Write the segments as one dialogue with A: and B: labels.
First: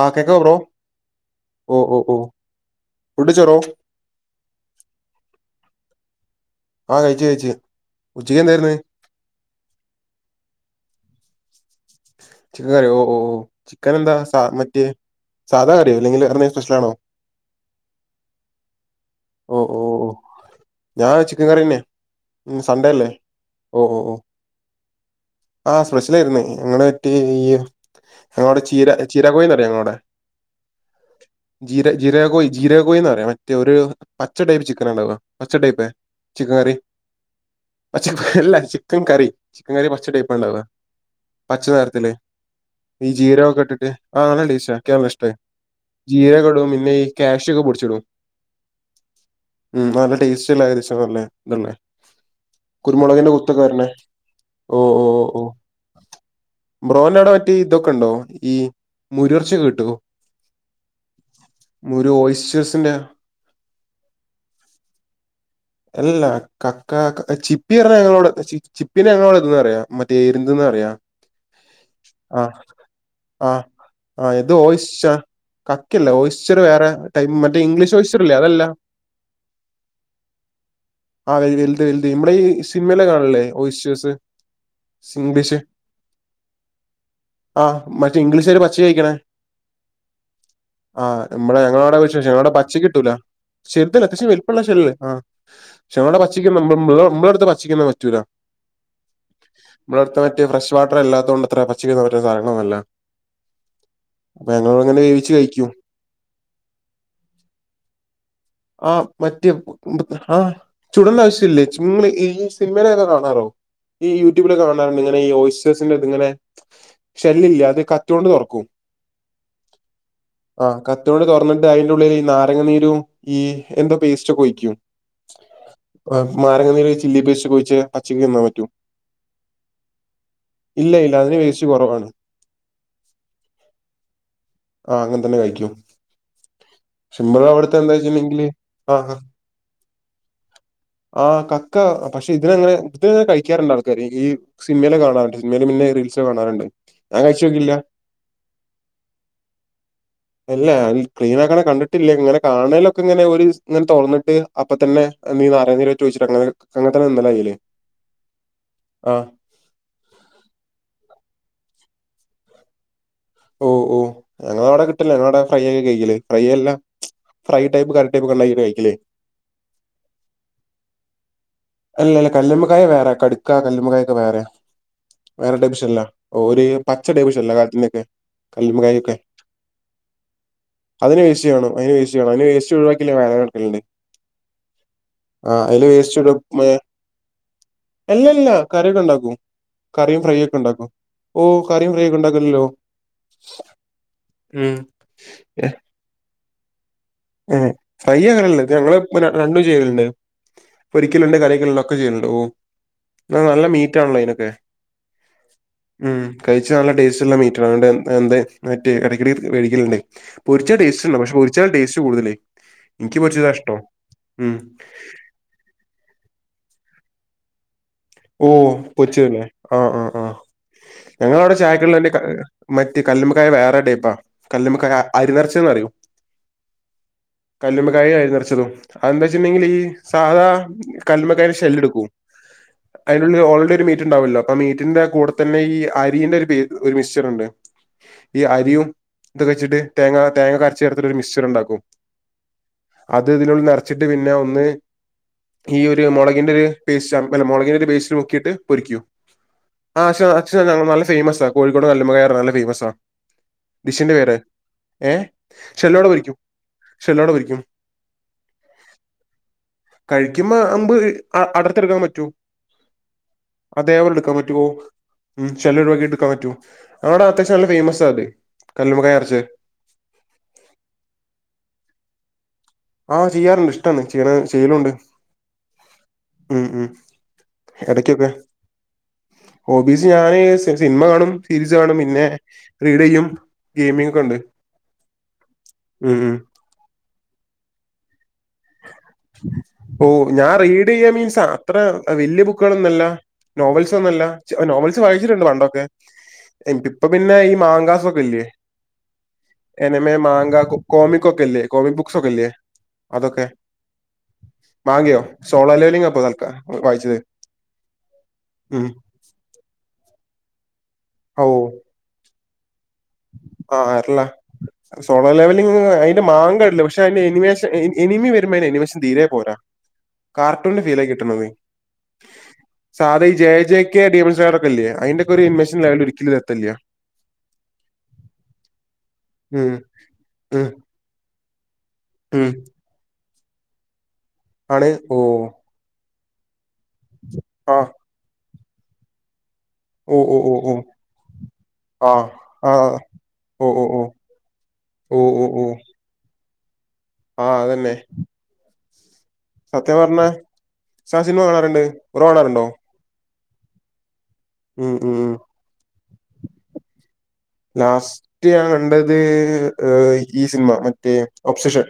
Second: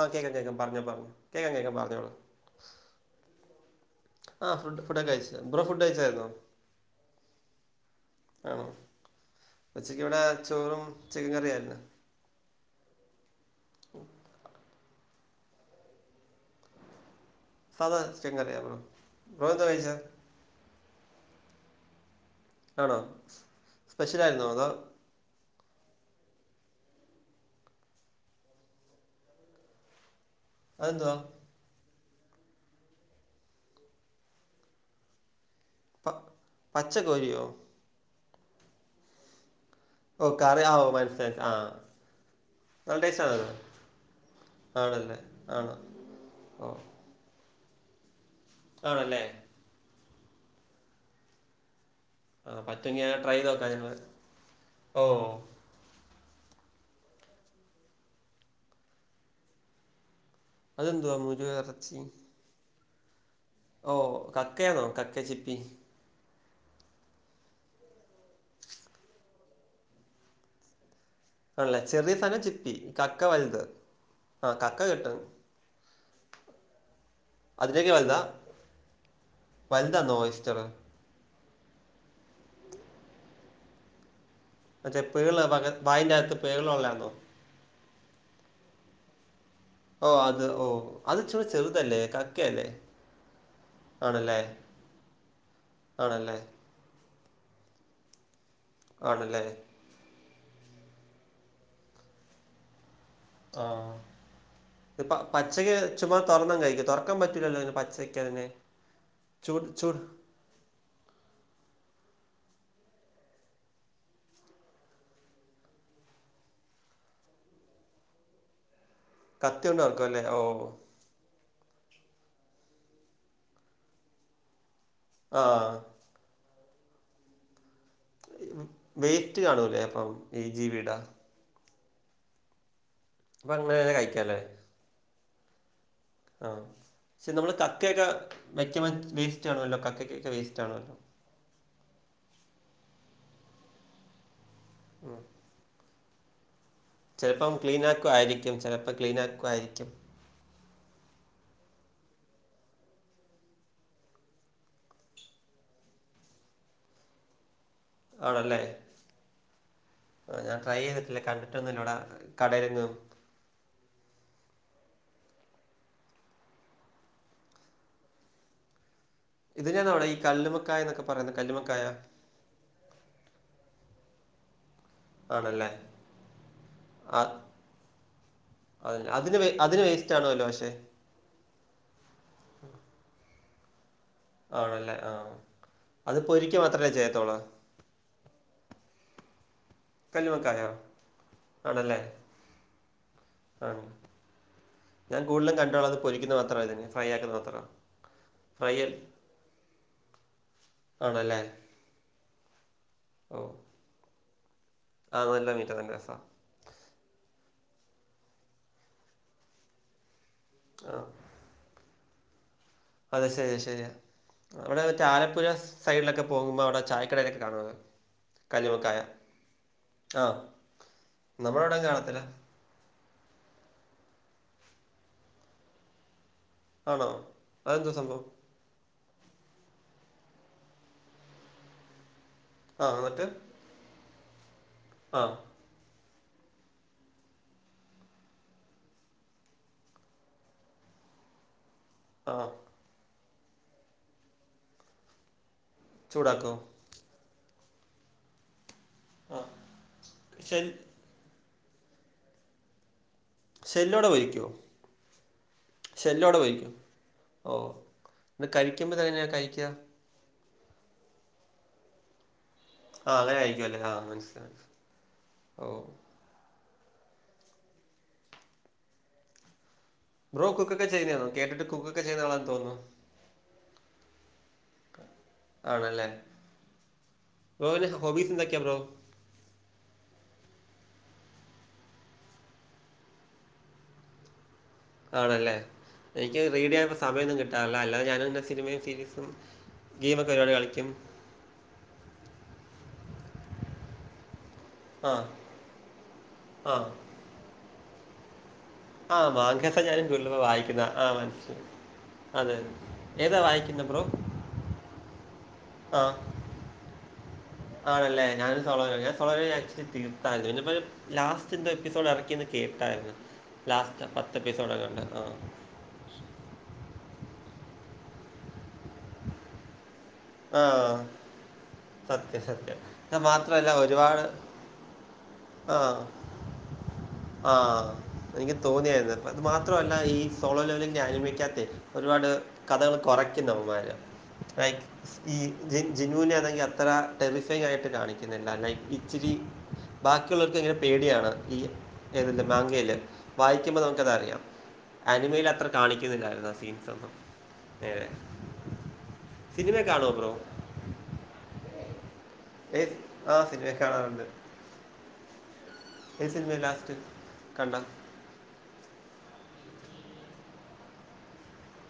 A: ആ
B: ആഹ്
A: കേക്കാം
B: കേക്കാവോ ബ്രോ
A: കേക്കാം പറഞ്ഞോ പറഞ്ഞോ കേൾക്കാം കേൾക്കാം പറഞ്ഞോളൂ.
B: ഫുട് ചോറോ.
A: ആ ഫുഡൊക്കെ കഴിച്ച. ബ്രോ ഫുഡ് കഴിച്ചായിരുന്നോ.
B: ആഹ് കഴിച് കഴിച് ഉച്ചയ്ക്ക് എന്തായിരുന്നു.
A: ഉച്ചക്ക് ഇവിടെ ചോറും ചിക്കൻ കറിയായിരുന്നു.
B: ചിക്കൻ കറിയോ ഓ ഓ. ചിക്കൻ എന്താ സാ മറ്റേ സാധാ കറിയോ അല്ലെങ്കില് അത്
A: സാധാ [unintelligible] ബ്രോ
B: ഓ
A: എന്താ
B: ഓ
A: കഴിച്ചാ.
B: ഓ ഞാൻ ചിക്കൻ കറീന്നെ ഉ സണ്ടേ
A: ആണോ
B: അല്ലേ ഓ ഓ ഓ.
A: സ്പെഷ്യലായിരുന്നോ അതോ
B: ആ സ്പെഷ്യലായിരുന്നേ. ഞങ്ങള് മറ്റേ ഈ ഞങ്ങോടെ ചീര ചീരാ കോഴിന്ന് പറയോ ഞങ്ങോടെ.
A: അത് എന്തുവാ.
B: ജീര ജീരകകോഴി ജീര കോഴി എന്ന് പറയാം മറ്റേ ഒരു പച്ച ടൈപ്പ് ചിക്കൻ ഉണ്ടാവുക പച്ചടൈപ്പ്േ
A: പ പച്ചക്കോഴിയോ.
B: പച്ചക്കല്ല ചിക്കൻ കറി. ചിക്കൻ കറി
A: ഓ
B: പച്ചടൈപ്പ ഉണ്ടാവ.
A: കറി ആ ഓ മനസ്സി
B: പച്ച നിറത്തില്. ഈ ജീരകൊക്കെ ഇട്ടിട്ട്. ആ നല്ല ടേസ്റ്റാ എനിക്ക്
A: ആണല്ലേ
B: ഇഷ്ട
A: ആണോ ഓ
B: ജീരകടും പിന്നെ. ക്യാഷ് ഒക്കെ പടിച്ചിടും.
A: ആണല്ലേ.
B: ഉം അഹ് നല്ല ടേസ്റ്റില്ലെ ദശബല്ലേ ദല്ലേ
A: ആ പറ്റുമെങ്കിൽ
B: കുരുമുളകിന്റെ
A: ട്രൈ
B: ഊത്തൊക്കെ
A: നോക്കാം
B: വര്ണേ
A: ഞങ്ങൾ
B: ഓ ഓ ഓ ബ്രോൻടവടെ മറ്റേ ഇതൊക്കെ ഉണ്ടോ ഈ മുരിഎർച്ചി കിട്ടോ.
A: അതെന്തുവാ മുരുക
B: ഒര് ഓയിസ്റ്റഴസിന്റെ.
A: ഓഹ് കക്കയാണോ കക്ക ചിപ്പി.
B: അല്ലാ കക്ക ചിപ്പി പറഞ്ഞ ഞങ്ങളോട് ചിപ്പിനെ ഞങ്ങളോട് എത്തന്ന്റിയോ. മറ്റേ എരുന്തന്ന പറയ.
A: ആണല്ല ചെറിയ സാധനം ചിപ്പി കക്ക വലുത്.
B: ആഹ് ഇത്
A: കക്ക
B: വോയിസ്.
A: കിട്ടും
B: കക്കല്ല ഓയ്സ്റ്റർ വേറെ ടൈം മറ്റേ
A: അതിലേക്ക്
B: ഇംഗ്ലീഷ്
A: വലുതാ
B: ഓയിസ്റ്ററല്ലേ അതല്ല
A: വലുതാന്നോ ഇസ്റ്റർ
B: ആഹ് അതെ ഈ വൽദ് വൽദ് മ്മളെ ഈ സിമ്മിലെ കാണല്ലേ ഓയിസ്യൂസ്
A: മറ്റേ പേളെ ബാഗെ വായിന്റെ അഹത്ത് പേള് ഉള്ളെയാന്നോ
B: ആഹ് മറ്റേ ഇംഗ്ലീഷാര് പച്ചേ കഴിക്ക്ണേ
A: ഓ അത് ഓ അത്
B: ആഹ്
A: ഇച്ചിരി
B: നമ്മടെ ഞങ്ങളോടെ
A: ചെറുതല്ലേ
B: വിശേഷം ഞങ്ങളോടെ
A: കക്കയല്ലേ
B: പച്ചക്കിട്ടൂല ചെർതല്ല അത്യാശ്യം
A: ആണല്ലേ
B: വൽപ്പള്ള ഷെള്ള് ആഹ് ക്ഷെമള്ള
A: ആണല്ലേ
B: പച്ചിക മ് മ്പമ്പ് മ്പളെ അടുത്തെ പച്ചിക്കൊന്നും പറ്റൂല
A: ആണല്ലേ
B: ഭടെ അടുത്തെ മറ്റെ ഫ്രഷ് വാട്ടറല്ലാത്തോണ്ടത്ര പച്ചിക [unintelligible] സാനങ്ങള് നോല്ല
A: ആഹ് തി പ്പ
B: വേവിച്ച് കഴിക്കും
A: പചെക്കേ ചുമ്മാ തുറന്നങ്ങ് കഴിക്ക് തുറക്കാൻ പറ്റൂലല്ലോ പച്ചക്കിഴങ്ങ്
B: ആഹ് മറ്റ് ഉം ഉണ്ട് പ്പ ആഹ് ചുടണ്ട ആവശ്യം ഇല്ലേ ചുംലെ ഏയ് സിനിമയിലെക്കെ കാണാറോ ഈ യൂട്യൂബില് കാണാറ്ണ്ട് ഇങ്ങനെ ഈ ഓയിസേസിന്റെ ഇത് ങ്ങനെ ശല്യല്ല ത് കത്യോണ്ട് തൊറക്കും.
A: കത്തിയോണ്ടർക്കല്ലേ ഓ
B: തോട് തൊർന്നിട്ട് അതിന്റെ ഉള്ളിൽ ഈ നാരങ്ങനീരും ഈ എന്തോ പേസ്റ്റ് ഒക്കെ ഒഴിക്കും
A: ആഹ്
B: ഏ മ് മാരങ്ങ നീര് ഈ ചില്ലി പേസ്റ്റ് ഒക്കെ ഒഴിച് പച്ചക്ക് തിന്നാം പറ്റും
A: വേസ്റ്റ് കാണൂലേ അപ്പം ഈ
B: ഇല്ല
A: ജീവിയുടെ
B: ഇല്ല അതിന് വേസ്റ്റ് കൊറവാണ്
A: അപ്പങ്ങ്നെ കഴിക്കാല്ലേ
B: ആഹ് അങ്ങനെ തന്നെ കഴിക്കും
A: ആ ക്ഷെ
B: സിമ്പിൾ
A: നമ്മള്
B: അവിടുത്തെ എന്താ
A: കക്കയൊക്കെ
B: വെച്ചിട്ടുണ്ടെങ്കില്
A: വെക്കു മം
B: ആഹ്
A: വേസ്റ്റ് ആണുമല്ലോ കക്കക്കൊക്കെ വേസ്റ്റ് ആണുമല്ലോ
B: ആഹ് കക്ക പക്ഷെ ഇതിനങ്ങനെ ഇത് കഴിക്കാറ്ണ്ട് ആൾക്കാര് ഈ സിൻമേലൊക്കെ കാണാറുണ്ട്. മേലും പിന്നെ റീൽസ് കാണാറ്ണ്ട്
A: ചെലപ്പം ക്ലീനാക്കുവായിരിക്കും ചെല പ്പം ക്ലീനാക്കുവായിരിക്കും
B: അല്ല ഈ ക്ലീന ആക്കണ കണ്ടിട്ടില്ല ഇങ്ങനെ കാണലൊക്കെ ഇങ്ങനെ ഒര് ങ്ങനെ തൊറന്നിട്ട് അപ്പൊ തന്നെ നീ നാരങ്ങനീരറ്റൊഴിച്ചിട്ട് അങ്ങനെ അങ്ങനെത്തന്നെ തിന്നലാ ചെയ്യല്
A: ആണല്ലേ
B: ആഹ്
A: ആഹ് ഞാൻ ട്രൈ ചെയ്തിട്ടില്ല കണ്ടിട്ടൊന്നുല്ലുട കടെലെങ്ങും
B: ഓ ഓ ഞങ്ങള അവിടെ കിട്ടില്ല. ഞങ്ങള് അവിടെ ഫ്രൈ ആക്കി കഴിക്കല്, ഫ്രൈ അല്ല ഫ്രൈ ടൈപ്പ് കറി ടൈപ്പ് ഒക്കെ ണ്ടാക്കി കഴിക്കല്
A: ഇതിനാണോ അവിടെ ഈ കല്ലുമ്മക്കായ എന്നൊക്ക പറയുന്ന കല്ലുമക്കായ
B: അല്ലല്ല കല്ല്മ്മക്കായ വേറെ കട്ക്ക കല്ല് മ്മക്കായ ഒക്കെ വേറെ വേറെ
A: ആണല്ലേ
B: ഡെവിഷൺലാ ഓര് ഈ പച്ച ഡെവിഷൺലാ കാര്യത്തുമ്മക്കെ
A: അഹ് അതിന് അതിന് വേസ്റ്റ് ആണുവല്ലോ പക്ഷേ
B: അതിന് വേസ്റ്റ് വേണം അയ്ന് വേസ്റ്റ് വേണം അയ്ൻ വേസ്റ്റ് ഒഴിവാക്കില്ലങ്കി വേദനട്കല്ണ്ട്
A: ആണല്ലേ ആഹ് അത് പൊരിക്ക മാത്രല്ലേ ചെയ്യത്തൊള്ളൂ.
B: എല്ലല്ല കറിയൊക്കെണ്ടാക്കും. കറിം ഫ്രൈയ്യൊക്കെ
A: കല്ലുമ്മക്കായ
B: ണ്ടാക്കും, ഓ കറിയും
A: ആണല്ലേ
B: ഫ്രൈയ്യോക്കെണ്ടാക്കല്ലോ
A: ആ ഞാൻ കൂട്ലും കണ്ടോള അത് പൊരിക്കുന്നത് മാത്രന്നെയെ
B: ഏ ഫ്രൈ അങ്ങനല്ല ഇത് ഞങ്ങള് രണ്ടും ചെയ്യലുണ്ട് പൊരിക്കലുണ്ട്
A: ആണല്ലേ
B: കറിയെക്കല്ണ്ട് ഒക്കെ ചെയ്യല്ണ്ട് ഓ നല്ല മീറ്റാണല്ലോ ഇയ്നൊക്കെ
A: ആഹ് അതല്ല മീറ്ററേ ന്റെ സ
B: കഴിച്ച നല്ല ടേസ്റ്റ്ല്ല മീറ്റ്റാ ണ്ട് ന്തേ മറ്റേ ഇടക്കിടെ വേടിക്കല്ണ്ട് പൊരിച്ച
A: ആ
B: ടേസ്റ്റ്ണ്ട് പക്ഷ പൊരിച്ചാൽ ടേസ്റ്റ് കൂടുതല്
A: അതെ ശരിയ ശരിയ അവിടെ മറ്റേ ആല പുരോ സൈഡിലൊക്ക പോകുമ്പോ അവിടെ ചായക്കടയിലൊക്കെ കാണുന്നത്.
B: ഓഹ് പൊച്ചുല്ലേ ആ ആഹ് ആഹ് ഞങ്ങളവിടെ
A: നമ്മുടെ അവിടെങ്ങും
B: ചായക്കടലന്റി ക
A: കാണത്തില്ല.
B: മറ്റേ കല്ലുമക്കായ വേറെ ടൈപ്പാ കല്ല്മക്കായ അരി നിറച്ചെന്നറിയും
A: ആണോ? അതെന്താ
B: കല്ലുമക്കായേം
A: സംഭവം?
B: അരി നെർച്ചതും അതന്താച്ചിണ്ടെങ്കില് ഈ സാദാ കല്ലുമക്കായ്ന് ഷെല്ല്ടുക്കും
A: ആഹ് എന്നിട്ട്?
B: അയിനുള്ളി ഓൾറെഡി ഒരു മീറ്റ് ഉണ്ടാവല്ലോ അപ്പ ആ മീറ്റിന്റെ
A: ആഹ്
B: കൂടെ തന്നെ ഈ അരിയിന്റെ ഒരുപേക് ഒരുമിക്സ്ഡ്ണ്ട് ഈ അരിയും ഇത്ക്കെച്ചിട്ട് തേങ്ങ തേങ്ങക്കെ അരച്ചിട്ട് ചേർത്തിട്ട് ഒരു മിക്സചർ ഉണ്ടാക്കും
A: ആഹാ
B: അത് ഇതിനുള്ളി നെറച്ചിട്ട് പിന്നെ ഒന്ന് ഈ ഒരു മൊളകിന്റെ
A: ചൂടാക്കോ?
B: ഒരു പേസ്റ്റാ മൊളകി പേസ്റ്റ് മുക്കീട്ട് പൊരിക്കൂ
A: ആഹ്.
B: ആച്ഛ അച്ഛ
A: ഷെൽ
B: [unintelligible] ഫേയ്മസ കോഴിക്കോട് കല്ലുമകായ നല്ല ഫേയ്മസാ
A: ഷെല്ലോടെ
B: ദിഷിന്റെ പേര്
A: പൊരിക്കോ?
B: ഏ ഷെല്ലോടെ പരിക്കും ഷെല്ലോടെ പരിക്കും
A: ത് കഴിക്കുമ്പോ തങ്ങനെയാ കഴിക്കാ
B: കഴിക്കുമ്പോ അപ് അടർത്തെടുക്കാൻ പറ്റും
A: ആഹ അതെയി
B: അതേപോലെ ഇടുക്കാൻ പറ്റുവോ ഉം
A: ഓഹ്.
B: ചേലോല് വണ്ടി ഇടു പറ്റു അവിടെ അത്യാവശ്യം നല്ല ഫേയ്മസ് അത് കല്ലുമമകായനറച്ചത്
A: ബ്രോ കുക്കൊക്കെ ചെയ്യന്നയാന്നൊ കേട്ട്ട്ട് കുക്കൊക്കെ ചെയ്യ്ന്ന ആളാന്ന് തോന്നുന്നു
B: ആഹ് ചെയ്യാറുണ്ട് ഇഷ്ടാന്ന് ചെയ്യണ് ചെയ്യലുണ്ട് ഉം ഉം
A: ബ്രോന്റെ സ
B: എടക്കൊക്കെ
A: ഹോബീസ്ന്തക്കിയ ബ്രോ?
B: ഹോബീസ് ഞാന് സി സിനിമ കാണും സീരീസ് കാണും പിന്നെ റീഡ് ചെയ്യും ഗെയിമിംഗ്ക്കെ ഉണ്ട്
A: ആണല്ലേ
B: ഉം ഉം
A: എനിക്ക് റീഡ് ചെയ്യാന്പ സമയൊന്നും കിട്ടാറില്ല അല്ലാതെ ഞാനങ്ങ് സിനിമേം സീരീസും ഗെയിമൊക്കൊരുപാട് കളിക്കും
B: മീൻസാ അത്ര വലിയ ബുക്കുകളൊന്നുല്ല നോവൽസൊന്നുല്ല നോവൽസ്
A: ആ.
B: വായിച്ചിട്ടുണ്ട് പണ്ടൊക്കെ
A: ആ.
B: ഇപ്പ പിന്നെ ഈ മാങ്കാസൊക്കെല്ലേ?
A: ആഹ് മാങ്കേസ ഞാനും വീട്ടിൽ വായിക്കുന്ന ആ
B: കോമിക് ഒക്കെ
A: മന്യ
B: ഇല്ലേ? കോമിക് ബുക്സ് ഒക്കെ ഇല്ലേ?
A: അതതെ ഏതാ വായിക്ക പിന്ന ബ്രോ?
B: വാങ്ങിയോ സോള
A: ആ.
B: ലേണിംങ്ങപ്പതൽക്ക വായിച്ചത് ഉം
A: വളരെ അക്‌സ് റ്റെറ്റ് യും [unintelligible] പിനിപ്പം
B: ഓ
A: ലാസ്റ്റ് ൻ്റെ എപ്പിസോഡ് ഇറക്കിന്ന് കേട്ടായിരുന്നു
B: ആഹ്
A: ലാസ്റ്റ്
B: അർള
A: എപ്പിസോഡ് എങ്ങാണ്ട്. ആ.
B: സോളോ ലവലിങ് അയി [unintelligible] പക്ഷെ അയ്ന്റെ എനിമേഷ എനിമി വരുമ്പോ അതിന് എനിമേഷൻ തീരെ പോരാ
A: ആ.
B: കാർട്ടൂണിന്റെ ഫീലെ കിട്ടണത്
A: സത്യം, സത്യം. അത്
B: സാധാ ഈ ജെ
A: മാത്രല്ല
B: ജെക്ക്
A: ഒരുപാട്
B: ഡിംസാർ ഒക്കെല്ലേ അയിന്റെക്കെ ഒരു ഇൻവെഷൻ ലെവൽരിക്ക [unintelligible]
A: ആഹ് എനിക്ക് തോന്നിയാരുന്നു ത്
B: ഉം
A: മാത്രല്ല ഈ സോളോ
B: ഉം
A: ലെവല് ഞാന് മേക്കാത്തെ ഒരുപാട്
B: ഉം
A: കഥകൾ കുറയ്ക്കുന്ന വമ്മാര്
B: ആണ്. ഓ
A: [unintelligible] ജി ജിനു അണെങ്കിൽ അത്ര ടെറിഫൈ ആയിട്ട്
B: ആഹ്
A: കാണിക്കുന്നില്ല ലെഇച്ചിരി
B: ഓ ഓ ഓ ഓ
A: ബാക്കിയുള്ളോർക്ക്ങ്ങനെ പേടിയാണ് ഈ
B: ആഹ്
A: ഏതിൻ്റെ മാങ്കയില്
B: ആഹ് ഓ
A: വായിക്കുമ്പോ
B: ഓ
A: നമുക്ക
B: ഓ
A: അതറിയാം
B: ഓ ഓ
A: ആനിമയിൽ
B: ഓ
A: അത്ര കാണിക്ക [unintelligible] സീൻസൊന്നും
B: ആഹ് അതന്നെ
A: സിനിമ
B: സത്യം
A: കാണുമോ
B: പറഞ്ഞ
A: ബ്രോ
B: സാ സിനിമ കാണാറുണ്ട് ബ്രോ കാണാറുണ്ടോ
A: ആഹ് സിനിമയൊക്കെ കാണാറുണ്ട്
B: ഉം ഉം ഉം
A: എാ സിനമ ലാസ്റ്റ് കണ്ട
B: ലാസ്റ്റ് ഞാൻ കണ്ടത് ഈ സിനിമ മറ്റേ ഓബ്സഷൻ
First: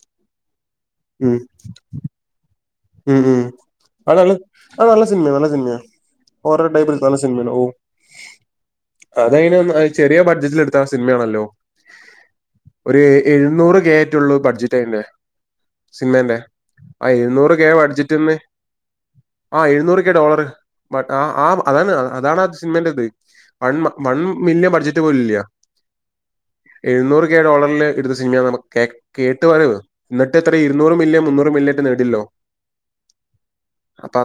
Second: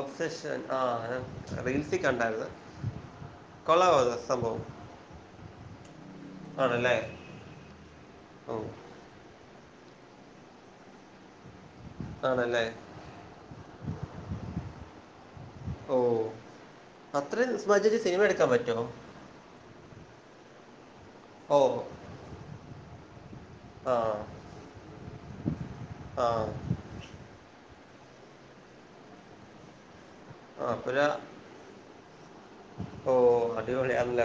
A: ഒബ്സെഷൻ ആഹാ
B: ഉം
A: റീൽസ് കണ്ടായിരിന്
B: ഉം ഉം അത് നല്ല അത് നല്ല സിനിമയ നല്ല സിനിമയാ [unintelligible]
A: ഹൊ
B: അതയിന് ചെറിയ ബഡ്ജറ്റ്ൽട്ത്ത സിനിമയാണല്ലോ?
A: ആണല്ലേ
B: ഒരു എഴുന്നൂറ് കെ ആയിറ്റുള്ളൂ ബഡ്ജറ്റ് അതിന്റെ
A: ഓ
B: സിനിമെന്റെ ആ
A: അത്രയും
B: എഴുന്നൂറ്- ബഡ്ജറ്റ്
A: സിനിമ
B: എന്ന്
A: എടുക്കാൻ പറ്റുമോ
B: എഴുന്നൂറു കെ ഡോളർ
A: ഓ
B: ആഹ് അതാണ് അതാണ് സിനിമെന്റെ ഇത് വൺ
A: ആ
B: വൺ മില്യൻ ബഡ്ജറ്റ് പോലും ഇല്ല
A: ആ
B: എഴുന്നൂറ് കെ ഡോളറിൽ എടുത്ത സിനിമയാണ് നമുക്ക് കേ കേട്ട് വരവോ എന്നിട്ട് എത്രയാ ഇരൂനൂറ് മില്ല്ൺ മുന്നൂറ് മില്ല്യൺ ഒക്കെ നേടില്ലോ
A: ഓഹ് അടിപൊളി അണ [unintelligible] ല്ലെ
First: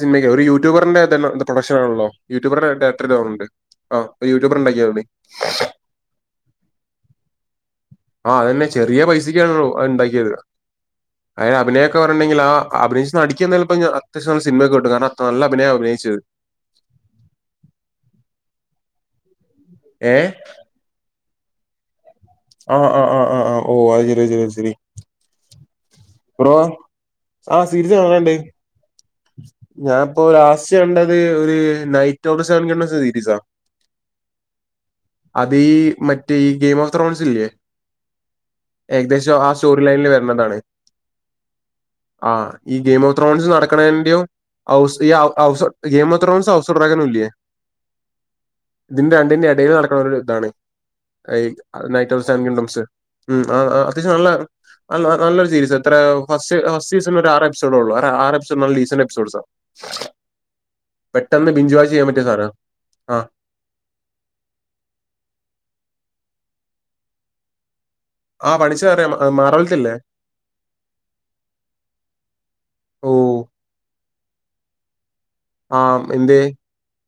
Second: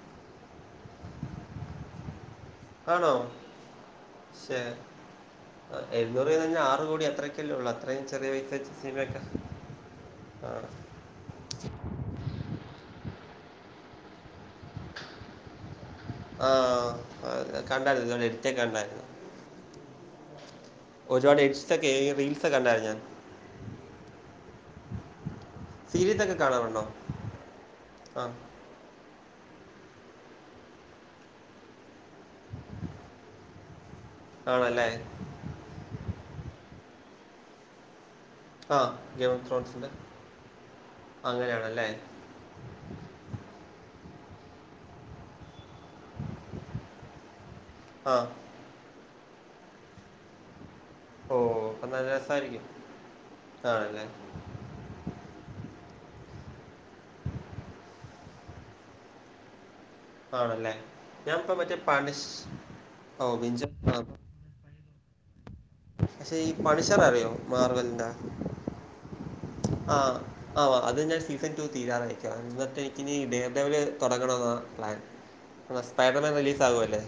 B: സിൻമയ്ക്കെ ഒരു യൂട്യൂബർന്റെ തന്നെ പ്രൊഡക്ഷൻ ആണല്ലോ. യൂട്യൂബർ എത്ര
A: ആണോ
B: ലോങ്ങ് ആഹ് യൂട്യൂബർ
A: ശേ
B: ഉണ്ടാക്കിയ അവിടെ
A: ആ, എഴുന്നൂറ് തന്നെ ആറ് കോടി അത്രയ്ക്കല്ലേ ഉള്ളൂ അത്രയും ചെറിയ
B: ആഹ് അത്
A: പൈസ
B: തന്നെ
A: വെച്ച്
B: ചെറിയ
A: സിനിമയൊക്കെ
B: പൈസക്കാണല്ലോ അത് ഇണ്ടാക്കിയത്
A: ആ
B: ആഹ് അഭിനയൊക്കെ പറഞ്ഞിട്ടുണ്ടെങ്കിൽ ആഹ് അഭിനയിച്ച് നടിക്കു- അത്യാവശ്യം സിനിമ ഒക്കെ ഉണ്ട് കാരണം നല്ല അഭിനയമ അഭിനയിച്ചത്
A: ആഹ് കണ്ടായിരുന്നു ഇതുപോലെ എടുത്തേ കണ്ടായിരുന്നു
B: ഏഹ്
A: ഒരാളെ ഇൻസ്റ്റ കേ റീൽസ്
B: ആഹ്
A: കണ്ടായിരുന്നു ഞാൻ
B: ആഹ് ആഹ് ആഹ് ആഹ് ഓഹ് അത് ശരി
A: സീരീസൊക്കെ
B: ബ്രോ
A: കാണാറുണ്ടോ
B: ആഹ് സീരീസ്
A: ആ
B: കാണാറ്ണ്ട്. ഞാനിപ്പോ ലാസ്റ്റ് കണ്ടത് ഒരു നൈറ്റ് ഓഡ വിക്കിന്റെ സീരീസാണ്
A: ആണല്ലേ
B: അതീ മറ്റേ ഈ ഗെയിം ഓഫ് ത്രോൺസ് ഇല്ലിയോ
A: ആ ഗെയിം
B: ഏകദേശം
A: ഓഫ്
B: ആ സ്റ്റോറി
A: ത്രോൺസിൻ്റെ
B: ലൈനിൽ വരുന്നതാണ്
A: അങ്ങനെയാണല്ലേ
B: ആഹ് ഈ ഗെയിം ഓഫ് ത്രോൺസ് നടക്കണതിന്റെയോ ഒരു സ്ത്രിയെ - ഗെയിം ഓഫ് ത്രോഡന് ഹൌസ് ഓഫ് ഡ്രാഗൺ ഇല്ലേ
A: ആ
B: ഇതിന്റെ രണ്ടിന്റെ ഇടയിൽ നടക്കണ ഒരു ഇതാണ്
A: ഓ അപ്പം നല്ല
B: നൈറ്റ്
A: രസമായിരിക്കും
B: ഓഫ് [unintelligible] ആഹ്
A: ആണല്ലേ
B: അത്യാവശ്യം നല്ല നലൊരു സീരീസ് എത്ര ഫസ്റ്റ് ഫസ്റ്റ് സീസണിൽ ഒരു ആറ് എപ്പിസോഡേ ഉള്ളൂ ആറ് - [unintelligible] മൾ ടീസൺ എപ്സോഡ്സ.
A: ആണല്ലേ ഞാനിപ്പോ മറ്റേ-
B: സാധനാ ആഹ്
A: പക്ഷെ ഈ പണിഷ‌ർ അറിയോ മാർവൽന്റെ.
B: ആഹ് പണിഷ്‌ [unintelligible] ർ അറിയാം
A: ആഹ് ആഹ് അതിന്റെ സീസൺ ടു തീരാറയക്കാം എന്നിട്ട് എനിക്ക് ഇനി,
B: ഓഹ്
A: - തൊടങ്ങണൊന്നാ പ്ലാൻ.
B: ആഹ്
A: സ്പൈഡർമാൻ
B: എന്തേ
A: റിലീസ് ആകുവല്ലേ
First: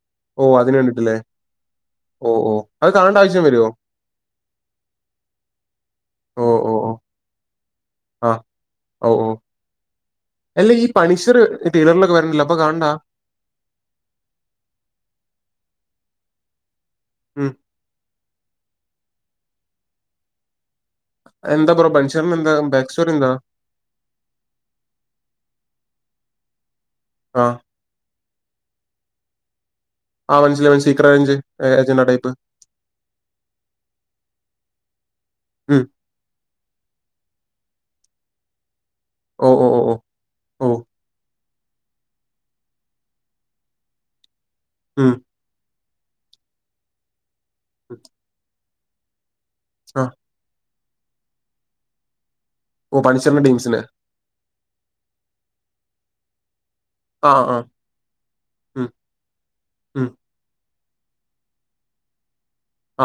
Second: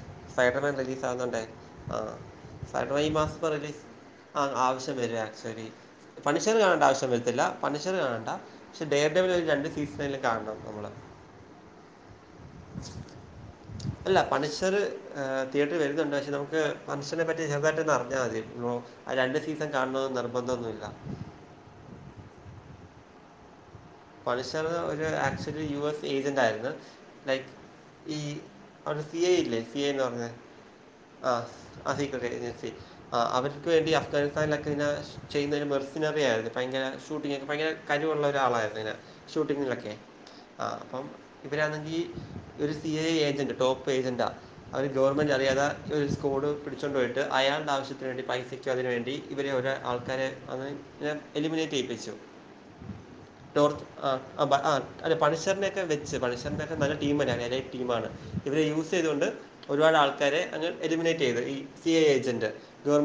B: ഓഹ്
A: സ്പൈഡർമാൻ
B: അതിന്
A: റിലീസ്
B: വേണ്ടിട്ടല്ലേ
A: ആകുന്നുണ്ടേ
B: ഓഹ് ഓഹ് അത്
A: സ്പൈഡർമാൻ ഈ
B: കാണണ്ട
A: മാസം-
B: ആവശ്യം വരുവോ
A: റിലീസ് ആഹ് ആവശ്യം വരും ആക്ച്വലി പണിഷർ
B: ഓഹ് ഓഹ്
A: കാണേണ്ട
B: ഓഹ്
A: ആവശ്യം വരത്തില്ല മനുഷ്യര് കാണേണ്ട
B: ആഹ്
A: പക്ഷെ ഡെയർ
B: ഓഹ്
A: ഡെവിൾ ഒരു രണ്ട് സീസണൽ കാണണം നമ്മള് -
B: ഇതെ തീയേറ്ററിൽ ഒക്കെ വരന്നുണ്ടല്ലോ അപ്പോ കാണണ്ടാ
A: അല്ല പണിഷർ തിയേറ്റൽ വരുന്നുണ്ട് പക്ഷെ നമുക്ക് പണിഷ്‌റിനെ പറ്റി
B: ഉം
A: ചെറുതായിട്ടന്ന് അറിഞ്ഞാൽ മതി- ആഹ് രണ്ട് സീസൺ കാണണം എന്ന് നിർബന്ധമൊന്നുമില്ല
B: എന്താ ബ്രോ പണിഷ്‌റിന്റെ എന്താ [unintelligible] എന്താ
A: പണിച്ചർ ഒരു ആക്ച്വലി യു എസ് ഏജന്റ് ആയിരുന്നു
B: ആ
A: ലൈക്ക്- ഈ സി ഐ ഇല്ലേ സി എന്ന് അതെ
B: ആ മനസ്സിലായി മനസ്സിലായി സീക്രട്ട് റേഞ്ച്
A: ആ
B: ഏജന്റ
A: സീക്രട്ട്
B: ടൈപ്പ്
A: ഏജൻസി ആഹ് അവർക്ക് വേണ്ടി അഫ്ഗാനിസ്ഥാനിലൊക്കെ ഇതിനാ ചെയ്യുന്നതിന്
B: ഉം
A: മെർസിനറി ആയിരുന്നു ഭയങ്കര ഷൂട്ടിങ്ങ് ഒക്കെ ഭയങ്കര കഴിവുള്ള ഒരാളായിരുന്നു
B: ഓ ഓ ഓ
A: ഷൂട്ടിങ്ങിലൊക്കെ
B: ഓ
A: ആ
B: ഓ
A: അപ്പം ഇബരാണെങ്കി ഒരു C I A agent top ഏജന്റാ അവര്
B: ഉം
A: ഗവൺമെന്റ് അറിയാതെ. ഒരു സ്കോഡ് പിടിച്ചുകൊണ്ടുപോയിട്ട് അയാളുടെ
B: ഉം.
A: ആവശ്യത്തിന് വേണ്ടി പൈസക്കും അതിന് വേണ്ടി- ഇവരെ
B: ആ
A: ആൾക്കാരെ അന്ന് എലിമിനേറ്റ് ചെയ്യിപ്പിച്ചു
B: പഠ [unintelligible]
A: ഡോർത്ത് ആഹ് അ ഭ അല്ല പണിഷർനെക്കെ വെച്ച് പണിഷറിന്റെക്കെ. [unintelligible] ടീം
B: ആ ആ ആ.
A: [unintelligible] ടീം ആണ് ഇത്
B: ഉം
A: യൂസെയ്തോണ്ട് ഒരുപാട്
B: ഉം
A: ആൾക്കാരെ അങ്ങ് എലിമിനേറ്റെയ്ത് ഈ സി ഐ ഏജന്റ്.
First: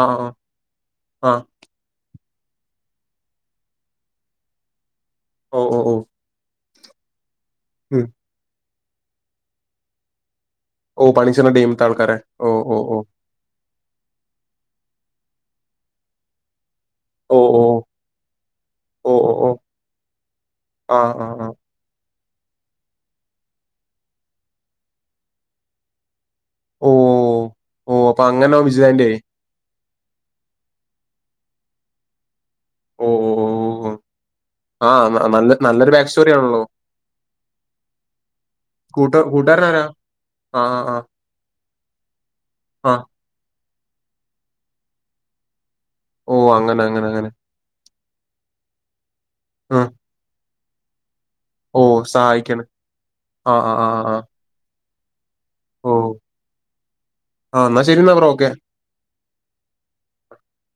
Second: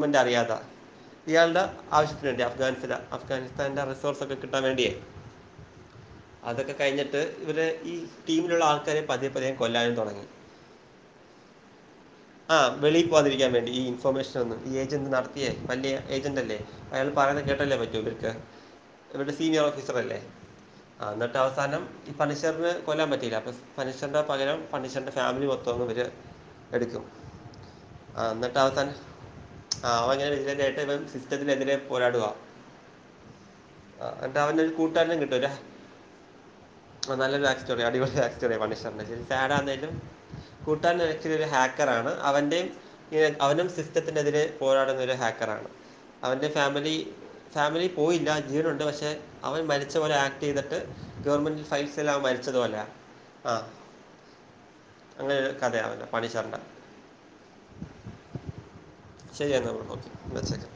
B: ആ ആ
A: അറിയാത്ത
B: ആ ആ.
A: ഇയാളുടെ- ആവശ്യനുണ്ട് അഫ്ഗാനി അഫ്ഗാനിസ്ഥാന്റെ റിസോഴ്സ്സ് ഒക്കെ കിട്ടാൻ വേണ്ടിയ-
B: ഓഹ് ഓഹ് ഓഹ്
A: അതൊക്കെ കഴിഞ്ഞിട്ട് ഇവര് ഈ ടീമിലുള്ള ആൾക്കാരെ പതിയേ പതിയെ കൊല്ലാനും തുടങ്ങി
B: ഓ പണിച്ചറിന്റെ ടീമത്തെ ആൾക്കാരെ ഓ
A: ആ
B: ഓ ഓ
A: വെളിയിൽ പോവാതിരിക്കാൻ വേണ്ടി ഈ ഇൻഫൊർമേഷൻ ഈ ഏജന്റ് നടത്തിയേ വലിയ ഏജന്റ് അല്ലേ അയാൾ
B: ഓ
A: പറയുന്നത്
B: ഓ
A: കേട്ടല്ലേ പറ്റോ ഇവർക്ക്
B: ഓ ഓ
A: ഇവിടെ
B: ഓ
A: സീനിയർ ഓഫീസർ അല്ലേ ആ എന്നിട്ട് അവസാനം ഈ പണീഷറിന് കൊല്ലാൻ പറ്റിയില്ല. അപ്പോൾ പണിഷറിന്റെ പകരം പണീഷറിന്റെ ഫാമിലി മൊത്തം ഒന്ന് ഇവര്,
B: ഓ
A: എടുക്കും
B: ഓ അപ്പൊ അങ്ങനെ
A: എന്നിട്ട് അവസാനം
B: വിജിലാൻഡേ
A: ആ അവ [unintelligible] [unintelligible] [unintelligible] [unintelligible] പോരാടുവ.
B: ഓ ഓ ഓ ഓ.
A: ആ എന്നിട്ടാ അവനൊരു
B: ആ
A: കൂട്ടാരനും കിട്ട
B: ന- നല്ല നല്ലൊരു ബാക്ക് സ്റ്റോറി ആണല്ലോ
A: നല്ല ഒരു ബാക്സ്റ്റോറിയ അടിപൊളി ബാക്ക് സ്റ്റോറിയ
B: കൂട്ട
A: പണിഷറിന്റെ ഫാഡാ
B: കൂട്ടുകാരനാരാ
A: ണേലും
B: ആ
A: കൂട്ടാൻ [unintelligible] ഒരു ഹാക്കറാണ് അവന്റേം,
B: ആഹ്
A: അവനും സിസ്റ്റത്തിനെതിരെ പോരാടുന്ന ഒരു ഹാക്കറാണ്
B: ഓ
A: അവന്റെ
B: അങ്ങനെ
A: ഫാമിലി
B: അങ്ങനെ അങ്ങനെ
A: ഫാമിലി പോയില്ല ജീവനുണ്ട് പക്ഷെ അവൻ
B: ഉം.
A: മരിച്ച ഹാക്ക് ചെയ്തിട്ട് ഗവൺമെന്റ്
B: ഓ
A: [unintelligible] എല്ലാം വലച്ചതു
B: സഹായിക്കണ്
A: പോലെ. ആ അങ്ങനെ ഒരു
B: ഓ
A: കഥയാവില്ല പണിഷറിന്റെ
B: ആ എന്നാ ശരി. എന്നാ ബ്രോ ഓക്കെ.
A: ശരി എന്നാൽ ഓക്കെ വച്ചേക്കാം